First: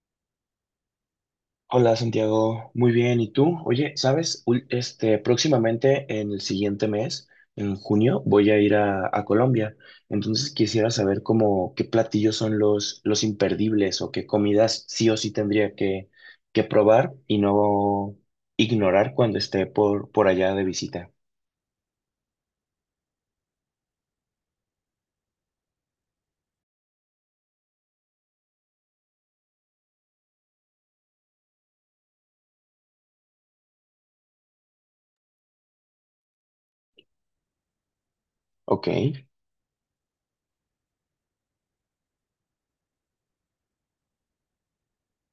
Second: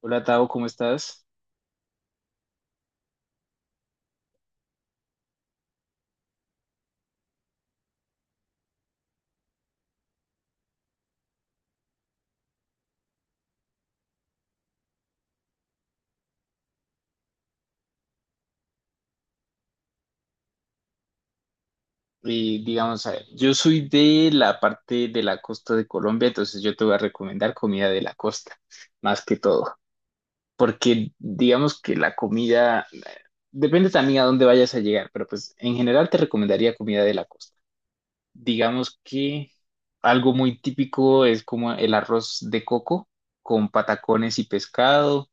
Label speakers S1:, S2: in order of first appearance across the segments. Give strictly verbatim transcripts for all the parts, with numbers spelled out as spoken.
S1: Hola Tao, ¿cómo estás?
S2: Hola Santiago, muy bien. ¿Y tú? Oye, ¿sabes? Ul- Este, próximamente en el siguiente mes, en junio, voy a ir a, a Colombia. Entonces quisiera saber cómo qué platillos son los, los imperdibles o qué comidas sí o sí tendría que, que probar y no ignorar cuando esté por, por allá de visita.
S1: Y digamos, a ver, yo soy de la parte de la costa de Colombia, entonces yo te voy a recomendar comida de la costa, más que todo, porque digamos que la comida, eh, depende también a dónde vayas a llegar, pero pues en general te recomendaría comida de la costa.
S2: Ok,
S1: Digamos que algo muy típico es como el arroz de coco con patacones y pescado.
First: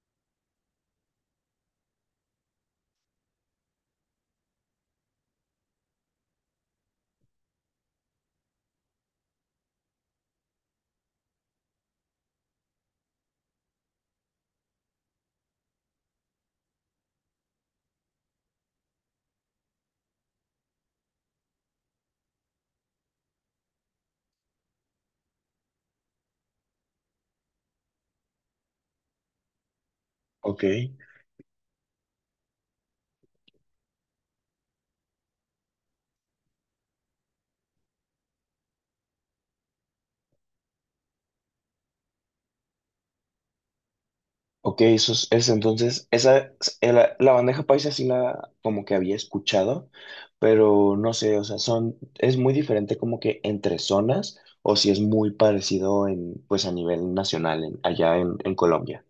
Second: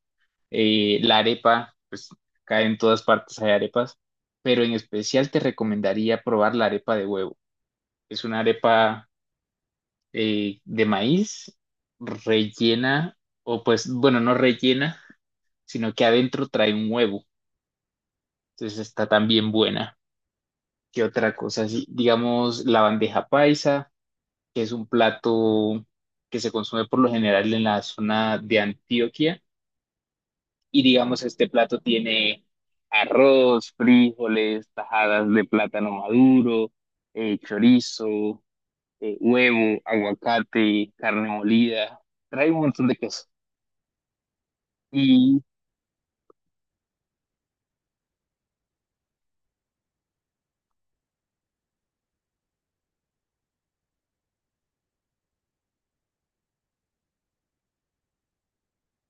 S1: eh, La arepa, pues acá en todas partes hay arepas, pero en especial te recomendaría probar la arepa de huevo. Es una arepa eh, de maíz rellena, o pues, bueno, no rellena, sino que adentro trae un huevo. Entonces está también buena. ¿Qué otra cosa? Así, digamos, la bandeja paisa, que es un plato que se consume por lo general en la zona de Antioquia.
S2: ok.
S1: Y digamos, este plato tiene arroz, frijoles, tajadas de plátano maduro, eh, chorizo, eh, huevo, aguacate, carne molida. Trae un montón de cosas.
S2: Ok, eso es,
S1: Y
S2: es entonces, esa, es- la, la bandeja paisa sí la como que había escuchado, pero no sé, o sea, son, es muy diferente como que entre zonas o si es muy parecido en, pues a nivel nacional, en- allá en, en Colombia.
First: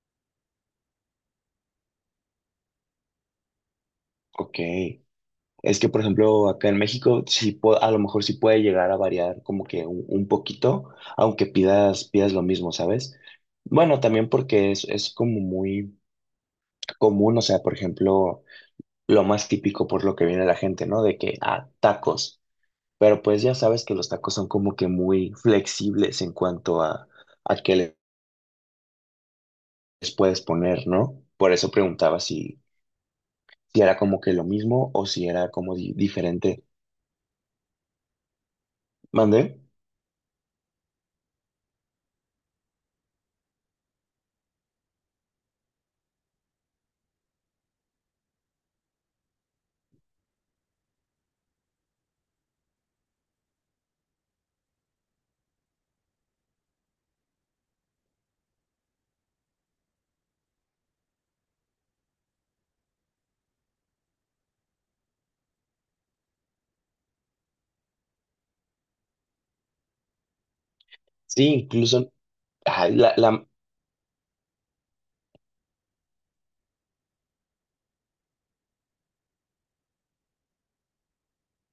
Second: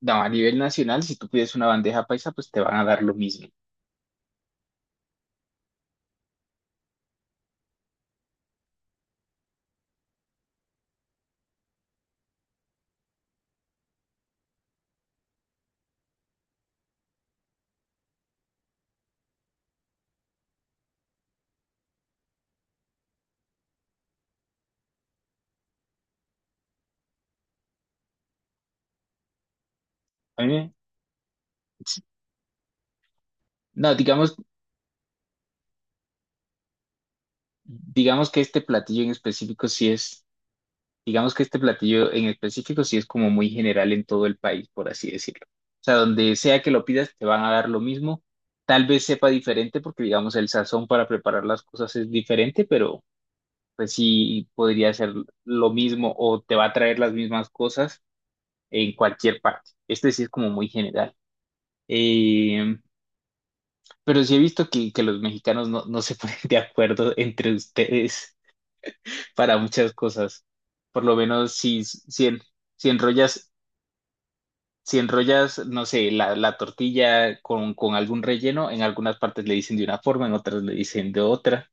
S1: no, a nivel nacional, si tú pides una bandeja paisa, pues te van a dar lo mismo.
S2: Ok, es que por ejemplo acá en México sí po- a lo mejor sí puede llegar a variar como que un, un poquito, aunque pidas, pidas lo mismo, ¿sabes? Bueno, también porque es, es como muy común, o sea, por ejemplo, lo más típico por lo que viene la gente, ¿no? De que, ah, tacos. Pero pues ya sabes que los tacos son como que muy flexibles en cuanto a, a qué le- les
S1: A
S2: puedes
S1: mí me-
S2: poner, ¿no? Por eso preguntaba si, si
S1: No,
S2: era como que
S1: digamos,
S2: lo mismo o si era como di- diferente.
S1: digamos que este platillo en
S2: ¿Mandé?
S1: específico sí es Digamos que este platillo en específico sí es como muy general en todo el país, por así decirlo. O sea, donde sea que lo pidas, te van a dar lo mismo. Tal vez sepa diferente porque, digamos, el sazón para preparar las cosas es diferente, pero pues sí podría ser lo mismo o te va a traer las mismas cosas en cualquier parte. Este sí es como muy general. Eh, pero sí he visto que, que los mexicanos no, no se ponen de acuerdo entre ustedes para muchas cosas. Por lo
S2: Sí,
S1: menos si,
S2: incluso,
S1: si, en- si
S2: ay, la, la-
S1: enrollas si enrollas, no sé, la, la tortilla con, con algún relleno, en algunas partes le dicen de una forma, en otras le dicen de otra.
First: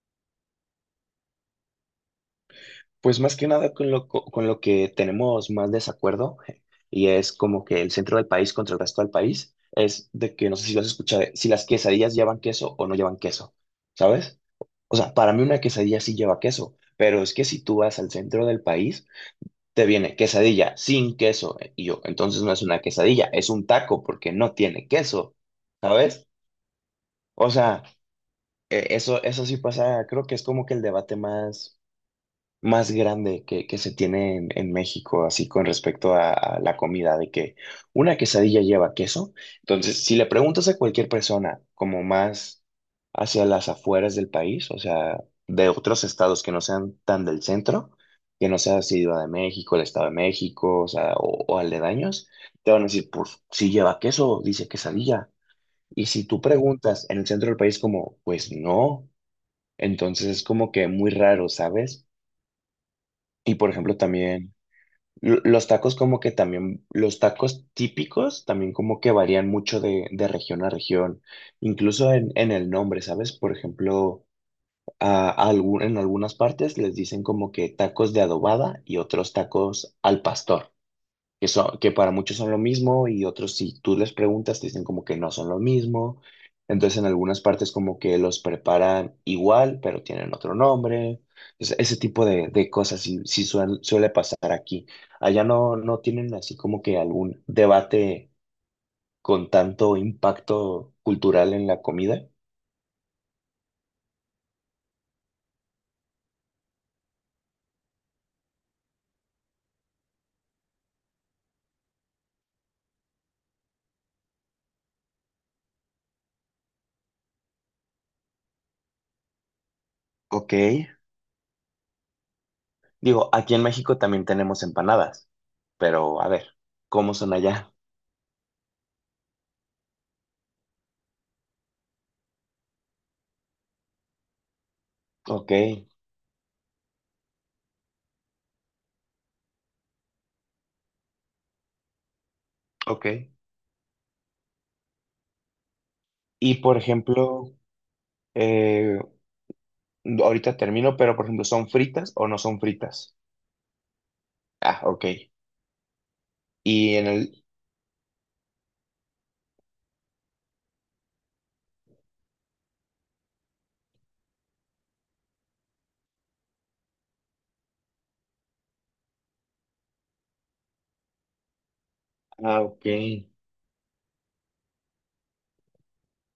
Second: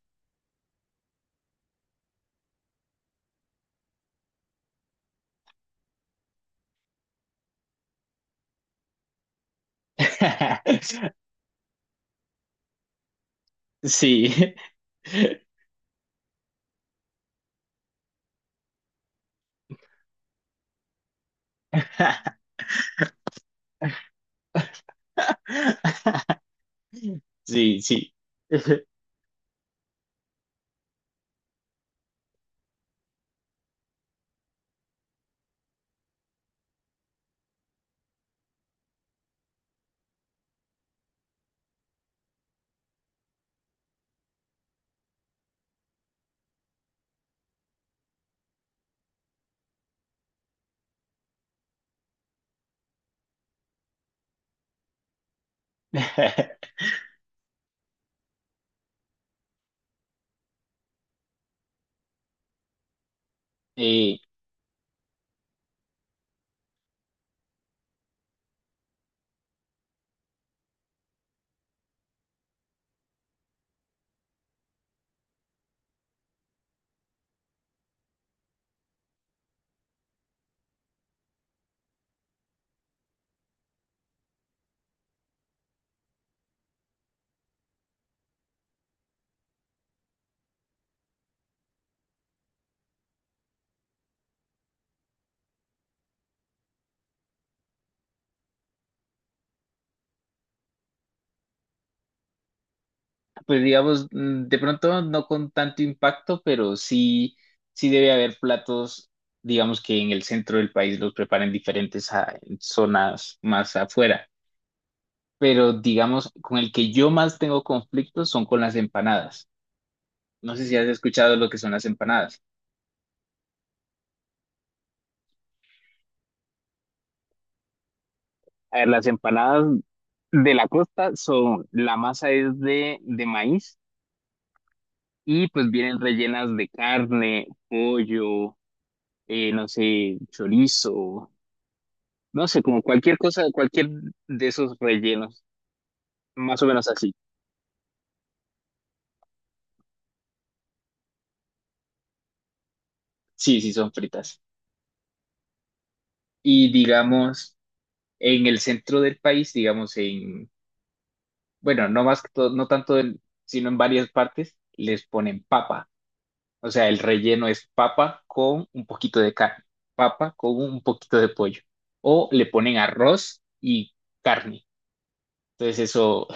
S2: pues más que nada con lo, co- con lo que tenemos más desacuerdo, y es como que el centro del país contra el resto del país, es de que no sé si lo has escuchado, si las quesadillas llevan queso o no llevan queso, ¿sabes?
S1: Sí,
S2: O sea, para mí una quesadilla sí lleva queso, pero es que si tú vas al centro del país, te viene quesadilla sin queso. eh, Y yo, entonces no es una quesadilla, es un taco porque no tiene queso, ¿sabes? O
S1: sí,
S2: sea,
S1: sí.
S2: e- eso, eso sí pasa, creo que es como que el debate más más grande que, que se tiene en, en México, así con respecto a, a la comida, de que una quesadilla lleva queso. Entonces, si le preguntas a cualquier persona, como más hacia las afueras del país, o sea, de otros estados que no sean tan del centro, que no sea Ciudad de México, el Estado de México, o sea, o, o aledaños, te van a decir, pues, si lleva queso, dice quesadilla. Y si tú preguntas en el centro del país como, pues no, entonces es como que muy raro, ¿sabes? Y por ejemplo,
S1: Eh,
S2: también lo- los tacos como que también, los tacos típicos también como que varían mucho de, de región a región, incluso en, en el nombre, ¿sabes? Por ejemplo, a, a algún- en algunas partes les dicen como que tacos de adobada y otros tacos al pastor que, son, que para muchos son lo mismo y otros si tú les preguntas te dicen como que no son lo mismo. Entonces en algunas partes como que los preparan igual, pero tienen otro nombre. Entonces, ese tipo de, de cosas sí, sí suel- suele pasar aquí. Allá no, no tienen así como que algún debate con tanto impacto cultural en la comida.
S1: pues digamos, mm, de pronto no con tanto impacto, pero sí, sí debe haber platos, digamos que en el centro del país los preparan diferentes a en zonas más afuera. Pero digamos, con el que yo más tengo conflictos son con las empanadas.
S2: Ok.
S1: No sé si has escuchado lo que son las empanadas.
S2: Digo, aquí en México también tenemos empanadas, pero a ver, ¿cómo son allá?
S1: A ver, las empanadas de la costa son, la masa es de, de maíz y
S2: Ok,
S1: pues vienen rellenas de carne, pollo, eh, no sé, chorizo, no sé, como
S2: ok.
S1: cualquier cosa, cualquier de esos rellenos,
S2: Y
S1: más o
S2: por
S1: menos así.
S2: ejemplo, ahorita termino, pero por ejemplo, ¿son fritas o no son fritas?
S1: Sí, sí, son fritas.
S2: Ah, ok.
S1: Y
S2: Y en el...
S1: digamos, en el centro del país, digamos en, bueno, no más que todo, no tanto, en- sino en varias partes, les ponen papa. O sea, el relleno es papa con un poquito de carne, papa con un poquito de pollo. O le
S2: Ah,
S1: ponen
S2: ok.
S1: arroz y carne. Entonces eso,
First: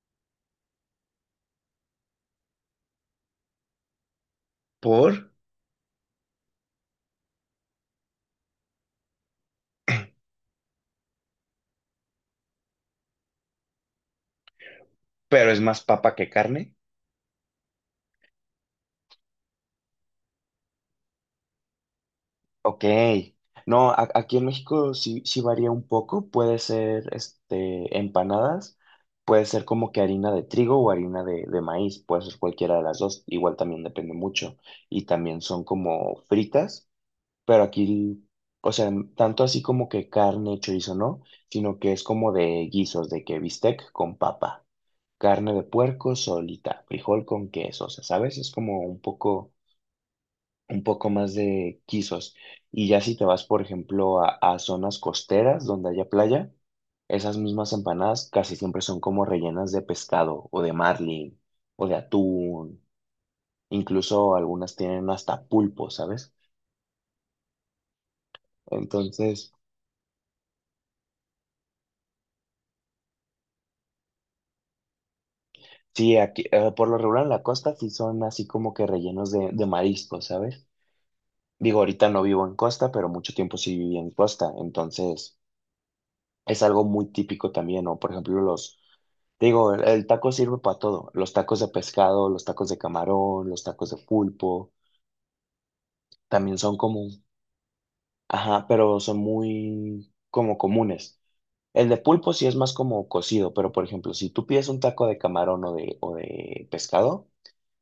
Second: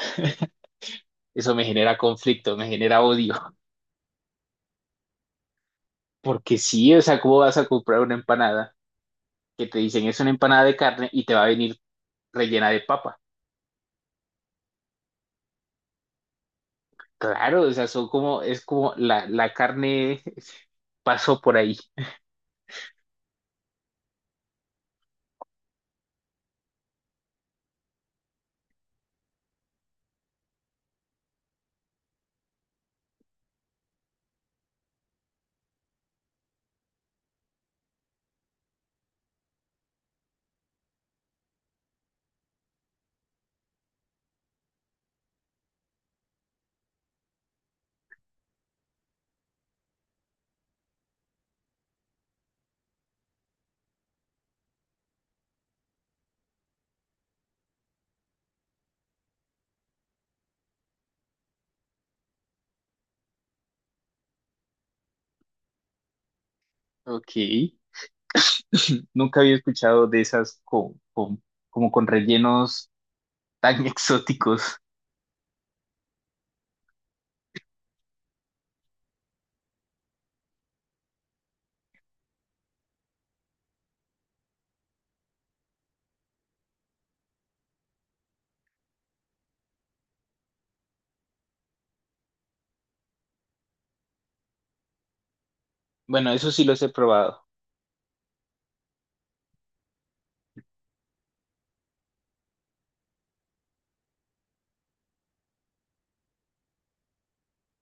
S1: eso me genera conflicto, me genera odio.
S2: ¿Por?
S1: Porque sí, o sea, ¿cómo vas a comprar una empanada que te dicen es una empanada de carne y te va a venir rellena de papa?
S2: Pero es más papa que carne.
S1: Claro, o sea, son como, es como la, la carne pasó por ahí.
S2: Ok. No, a- aquí en México sí, sí varía un poco. Puede ser este, empanadas, puede ser como que harina de trigo o harina de, de maíz. Puede ser cualquiera de las dos. Igual también depende mucho. Y también son como fritas. Pero aquí, o sea, tanto así como que carne, chorizo, no, sino que es como de guisos, de que bistec con papa, carne de puerco solita, frijol con queso, o sea, ¿sabes? Es como un poco, un poco más de guisos. Y ya si te vas, por ejemplo, a, a zonas costeras donde haya playa, esas mismas empanadas casi siempre son como rellenas de pescado o de marlin o de atún, incluso algunas tienen hasta pulpo, ¿sabes?
S1: Ok. Nunca
S2: Entonces,
S1: había escuchado de esas con, con, como con rellenos tan exóticos.
S2: sí, aquí, eh, por lo regular en la costa sí son así como que rellenos de, de mariscos, ¿sabes? Digo, ahorita no vivo en costa, pero mucho tiempo sí viví en costa, entonces es algo muy típico también, ¿no? Por ejemplo, los, te digo, el, el taco sirve para todo, los tacos de pescado, los tacos de camarón, los tacos de pulpo,
S1: Bueno, eso
S2: también
S1: sí
S2: son
S1: los he
S2: como,
S1: probado.
S2: ajá, pero son muy como comunes. El de pulpo sí es más como cocido, pero por ejemplo, si tú pides un taco de camarón o de, o de pescado,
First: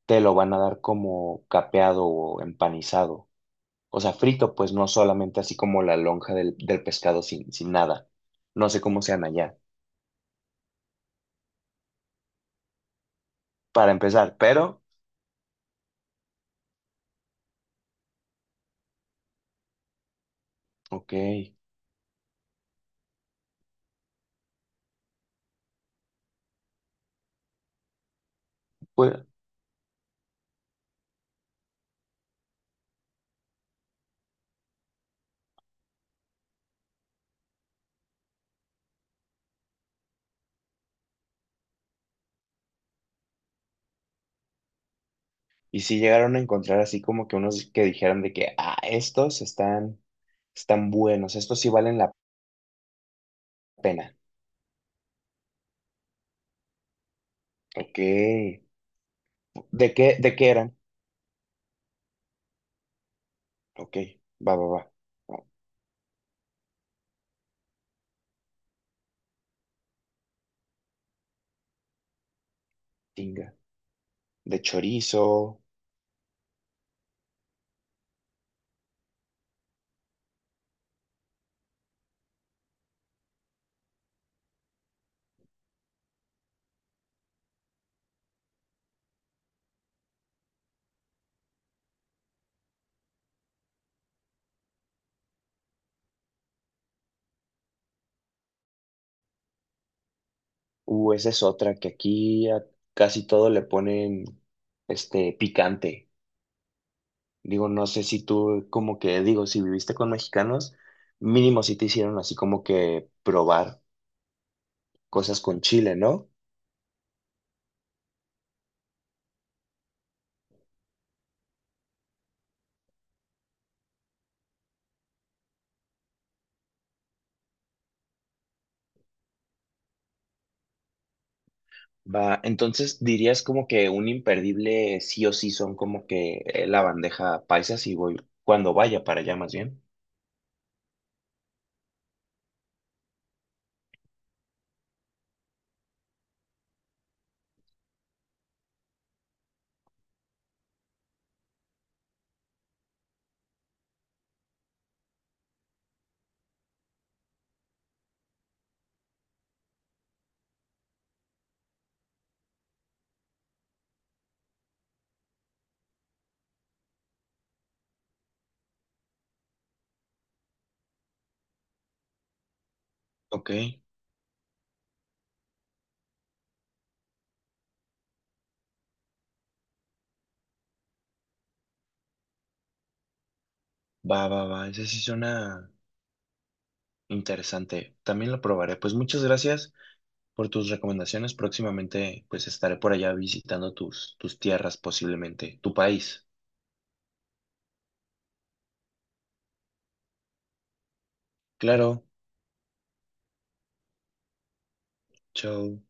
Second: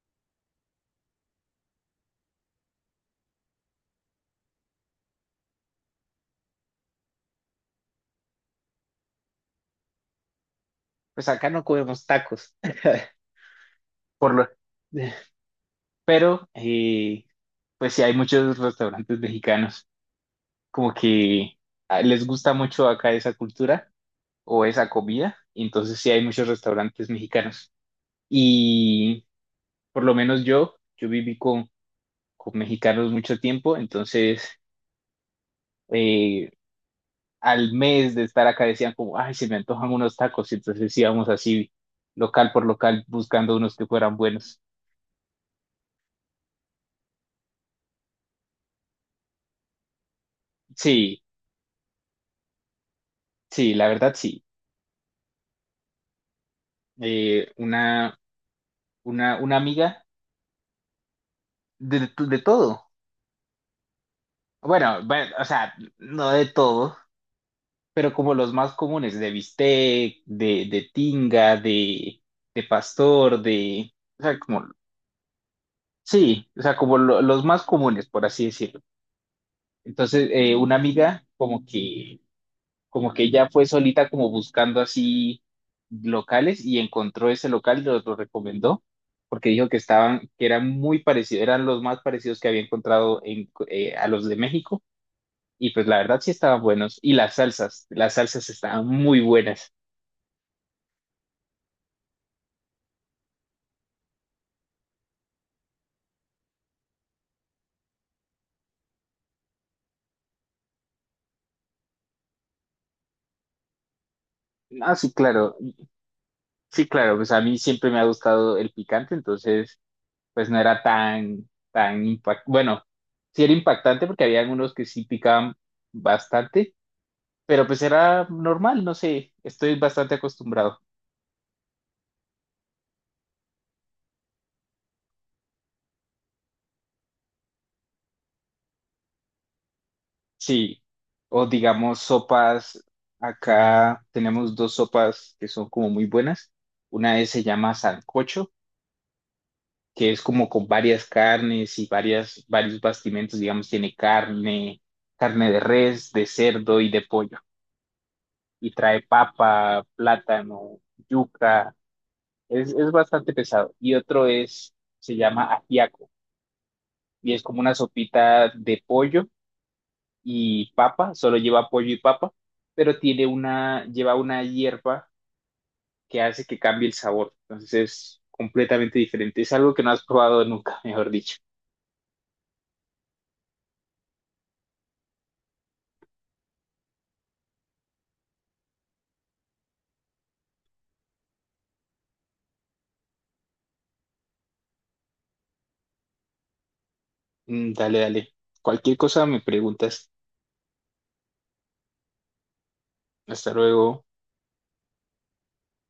S2: te lo van a dar como capeado o empanizado. O sea, frito, pues no solamente así como la lonja del, del pescado sin, sin nada. No sé cómo sean allá,
S1: Pues acá no comemos tacos.
S2: para
S1: Por
S2: empezar,
S1: lo...
S2: pero,
S1: Pero, eh, pues sí, hay muchos restaurantes mexicanos como
S2: ok,
S1: que ah, les gusta mucho acá esa cultura o esa comida. y Entonces sí hay muchos restaurantes mexicanos.
S2: pues,
S1: Y por lo menos yo, yo viví con, con mexicanos mucho tiempo, entonces eh, al mes de estar acá decían como, ay, se me antojan unos tacos. Y entonces íbamos así local por local buscando unos que fueran buenos.
S2: y si llegaron a encontrar así como que unos que dijeran de que, ah, estos están, están
S1: Sí,
S2: buenos, estos sí valen la
S1: sí, la verdad
S2: pena.
S1: sí. Eh,
S2: Ok,
S1: una,
S2: ¿de
S1: una, una amiga
S2: qué, ¿de qué eran?
S1: de, de todo.
S2: Ok, va, va, va.
S1: Bueno, bueno, o
S2: Ah,
S1: sea, no de todo, pero como los más comunes, de bistec, de, de tinga, de, de pastor,
S2: tinga.
S1: de... O sea,
S2: De
S1: como...
S2: chorizo,
S1: Sí, o sea, como lo- los más comunes, por así decirlo. Entonces, eh, una amiga como que como que ella fue solita como buscando así locales y encontró ese local, y los lo recomendó, porque dijo que estaban, que eran muy parecidos, eran los más parecidos que había encontrado en, eh, a los de México, y pues la verdad sí estaban buenos, y las salsas, las salsas estaban muy buenas.
S2: uh, esa es otra, que aquí a casi todo le ponen este picante. Digo, no sé si tú, como que, digo, si viviste con mexicanos, mínimo si te hicieron así como que probar
S1: Ah, sí,
S2: cosas
S1: claro,
S2: con chile, ¿no?
S1: sí, claro, pues a mí siempre me ha gustado el picante, entonces pues no era tan, tan impactante, bueno, sí era impactante porque había algunos que sí picaban bastante, pero pues era normal, no sé, estoy bastante acostumbrado.
S2: Va, entonces dirías como que un imperdible sí o sí son como que eh, la bandeja paisa si voy, cuando vaya para allá más bien.
S1: Sí, o digamos sopas, acá tenemos dos sopas que son como muy buenas. Una es, se llama sancocho, que es como con varias carnes y varias, varios bastimentos, digamos, tiene carne, carne de res, de cerdo y de pollo. Y trae papa, plátano, yuca, es, es bastante pesado. Y otro es, se llama ajiaco, y es como una sopita de pollo y papa, solo lleva pollo y papa, pero tiene
S2: Ok,
S1: una, lleva una hierba que hace que cambie el sabor. Entonces es completamente diferente. Es algo que no has probado nunca, mejor dicho.
S2: va, va, va, ese sí suena interesante. También lo probaré. Pues muchas gracias por tus recomendaciones. Próximamente, pues estaré por allá visitando tus, tus tierras, posiblemente tu país.
S1: Mm, dale, dale. Cualquier cosa me preguntas.
S2: Claro,
S1: Hasta luego.
S2: chao.